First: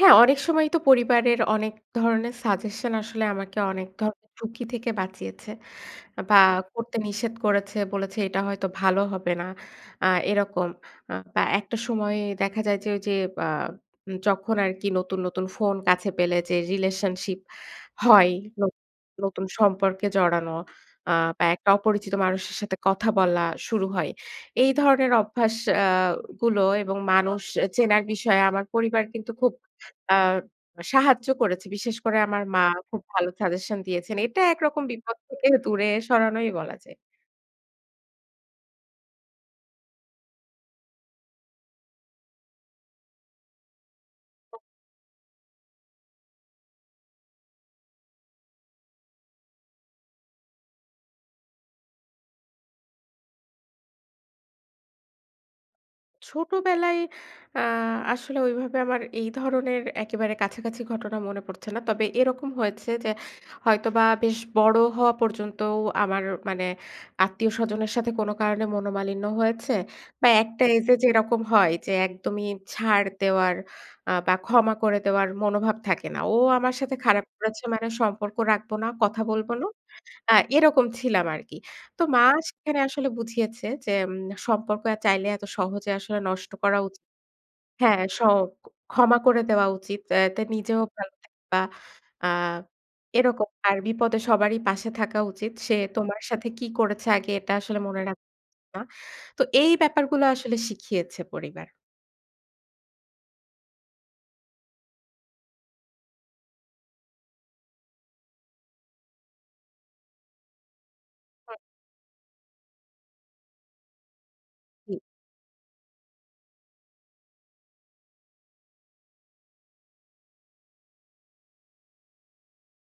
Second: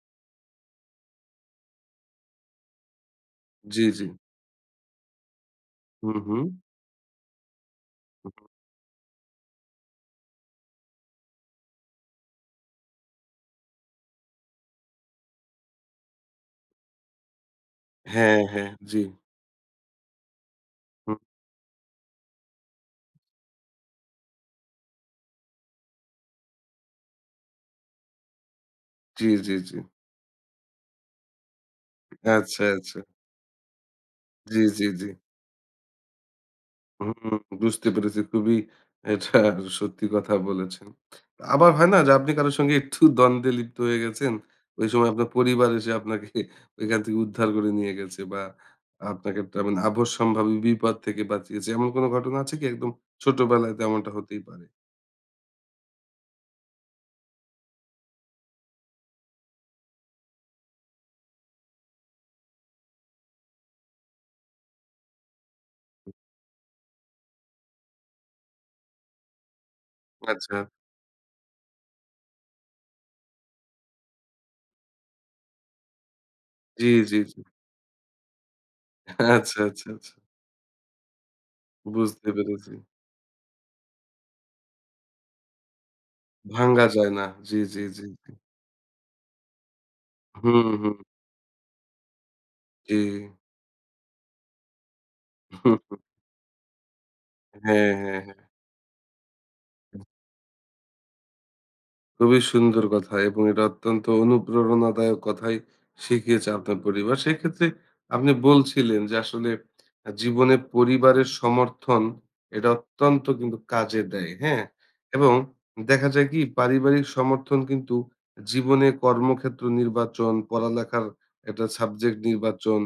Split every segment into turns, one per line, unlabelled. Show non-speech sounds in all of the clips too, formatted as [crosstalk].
হ্যাঁ অনেক সময়ই তো পরিবারের অনেক ধরনের সাজেশন আসলে আমাকে
জ্বী,
অনেক
জ্বী।
ধরনের ঝুঁকি থেকে বাঁচিয়েছে।
হুম,
আ বা
হুম।
করতে নিষেধ করেছে, বলেছে "এটা
হুম।
হয়তো ভালো হবে না।" আ এরকম আ বা একটা সময়ে দেখা যায় যে ওইযে বা যখন আরকি নতুন, নতুন ফোন কাছে পেলে যে রিলেশনশিপ হয়।
হ্যাঁ,
ন
হ্যাঁ। জ্বী।
নতুন সম্পর্কে জড়ানো আ
হু।
বা একটা অপরিচিত মানুষের সাথে কথা বলা শুরু হয়। এই ধরনের অভ্যাস অ্যা গুলো এবং মানুষ এ চেনার বিষয়ে আমার পরিবার কিন্তু
জ্বী,
খুব
জ্বী, জ্বী।
আ সাহায্য করেছে। বিশেষ করে আমার মা
আচ্ছা, আচ্ছা।
খুব ভালো সাজেশন দিয়েছেন। এটা
জ্বী,
একরকম
জ্বী, জ্বী।
বিপদ থেকে দূরে সরানোই বলা যায়।
হুম, বুঝতে পেরেছি খুবই এটা সত্যি কথা বলেছেন। আবার হয় না যে আপনি কারো সাথে একটু দ্বন্দ্বে লিপ্ত হয়ে গেছেন। ওই সময় আপনার পরিবার এসে আপনাকে ওইখান থেকে উদ্ধার করে নিয়ে গেছে বা আপনাকে একটা মানে আপদসম্ভাবী বিপদ থেকে বাঁচিয়েছে। এমন কোন ঘটনা আছে কি? একদম ছোট বেলায় তো এমনটা হতেই পারে।
ছোটবেলায় আ আসলে ওইভাবে আমার এই ধরনের একেবারে কাছাকাছি ঘটনা মনে পড়ছে না। তবে এরকম হয়েছে যে হয়তোবা বেশ বড় হওয়া পর্যন্তও আমার মানে আত্মীয় স্বজনের সাথে কোন কারণে মনোমালিন্য হয়েছে। বা
আচ্ছা।
একটা এইজে যেরকম হয় যে একদমই ছাড় দেওয়ার আ বা ক্ষমা করে দেওয়ার মনোভাব থাকে না। ও আমার
জ্বী,
সাথে
জ্বী,
খারাপ
জ্বী।
করেছে মানে সম্পর্ক রাখবো না, কথা
[chuckles]
বলব
আচ্ছা,
না,
আচ্ছা, আচ্ছা।
অ্যা এরকম ছিলাম আরকি। তো মা
বুঝতে পেরেছি।
সেখানে আসলে বুঝিয়েছে যে, "সম্পর্ক চাইলে এত সহজে আসলে নষ্ট করা
ভাঙা
উচি
যায় না। জ্বী, জ্বী,
হ্যাঁ
জ্বী,
স
জ্বী।
ক্ষমা করে দেওয়া উচিত। অ্যা তে
হুম,
নিজেও
হুম।
ভালো থাকবা আ
জ্বী।
এরকম। আর বিপদে সবারই পাশে থাকা উচিত। সে
[chuckles]
তোমার সাথে কি করেছে আগে এটা আসলে
হ্যাঁ,
মনে রাখ
হ্যাঁ, হ্যাঁ।
না।" তো এই ব্যাপারগুলো আসলে শিখিয়েছে পরিবার।
খুবই সুন্দর কথা এবং এটা অত্যন্ত অনুপ্রেরণাদায়ক কথাই শিখিয়েছে আপনার পরিবার। সেক্ষেত্রে আপনি বলছিলেন যে আসলে আ জীবনে পরিবারের
হুম।
সমর্থন, এটা অত্যন্ত কিন্তু কাজে দেয়, হ্যাঁ?
হুম।
এবং দেখা যায় কি পারিবারিক সমর্থন কিন্তু জীবনে কর্মক্ষেত্র নির্বাচন, পড়ালেখার একটা সাবজেক্ট নির্বাচন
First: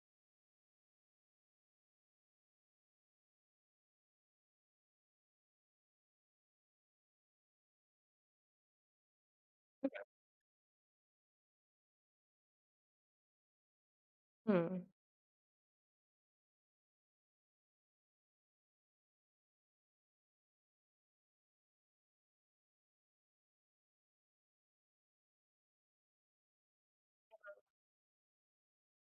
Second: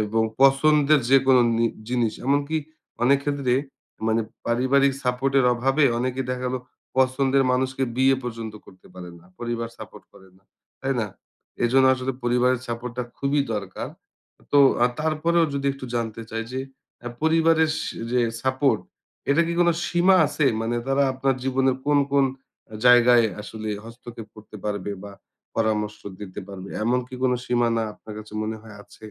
এবং পছন্দের যেকোনো নি জিনিস এমনকি অনেক ক্ষেত্রে মানে পারিবারিক সাপোর্ট এর অভাবে অনেকে দেখা গেলো পছন্দের মানুষকে বিয়ে পর্যন্ত করতে পারে না। পরিবার
হুম।
সাপোর্ট করে না, তাই না? এজন্য আসলে পরিবারের সাপোর্ট টা খুবই দরকার। তো
হুম।
আ তারপরেও যদি একটু জানতে চাই যে অ্যা পরিবারের সে রে সাপোর্ট, এটা কি কোন সীমা আছে? মানে তারা আপনার জীবনের কোন, কোন আ জায়গায় আসলে হস্তক্ষেপ করতে পারবে বা পরামর্শ দিতে পারবে? এমন কি কোন সীমানা আপনার কাছে মনে হয় আছে?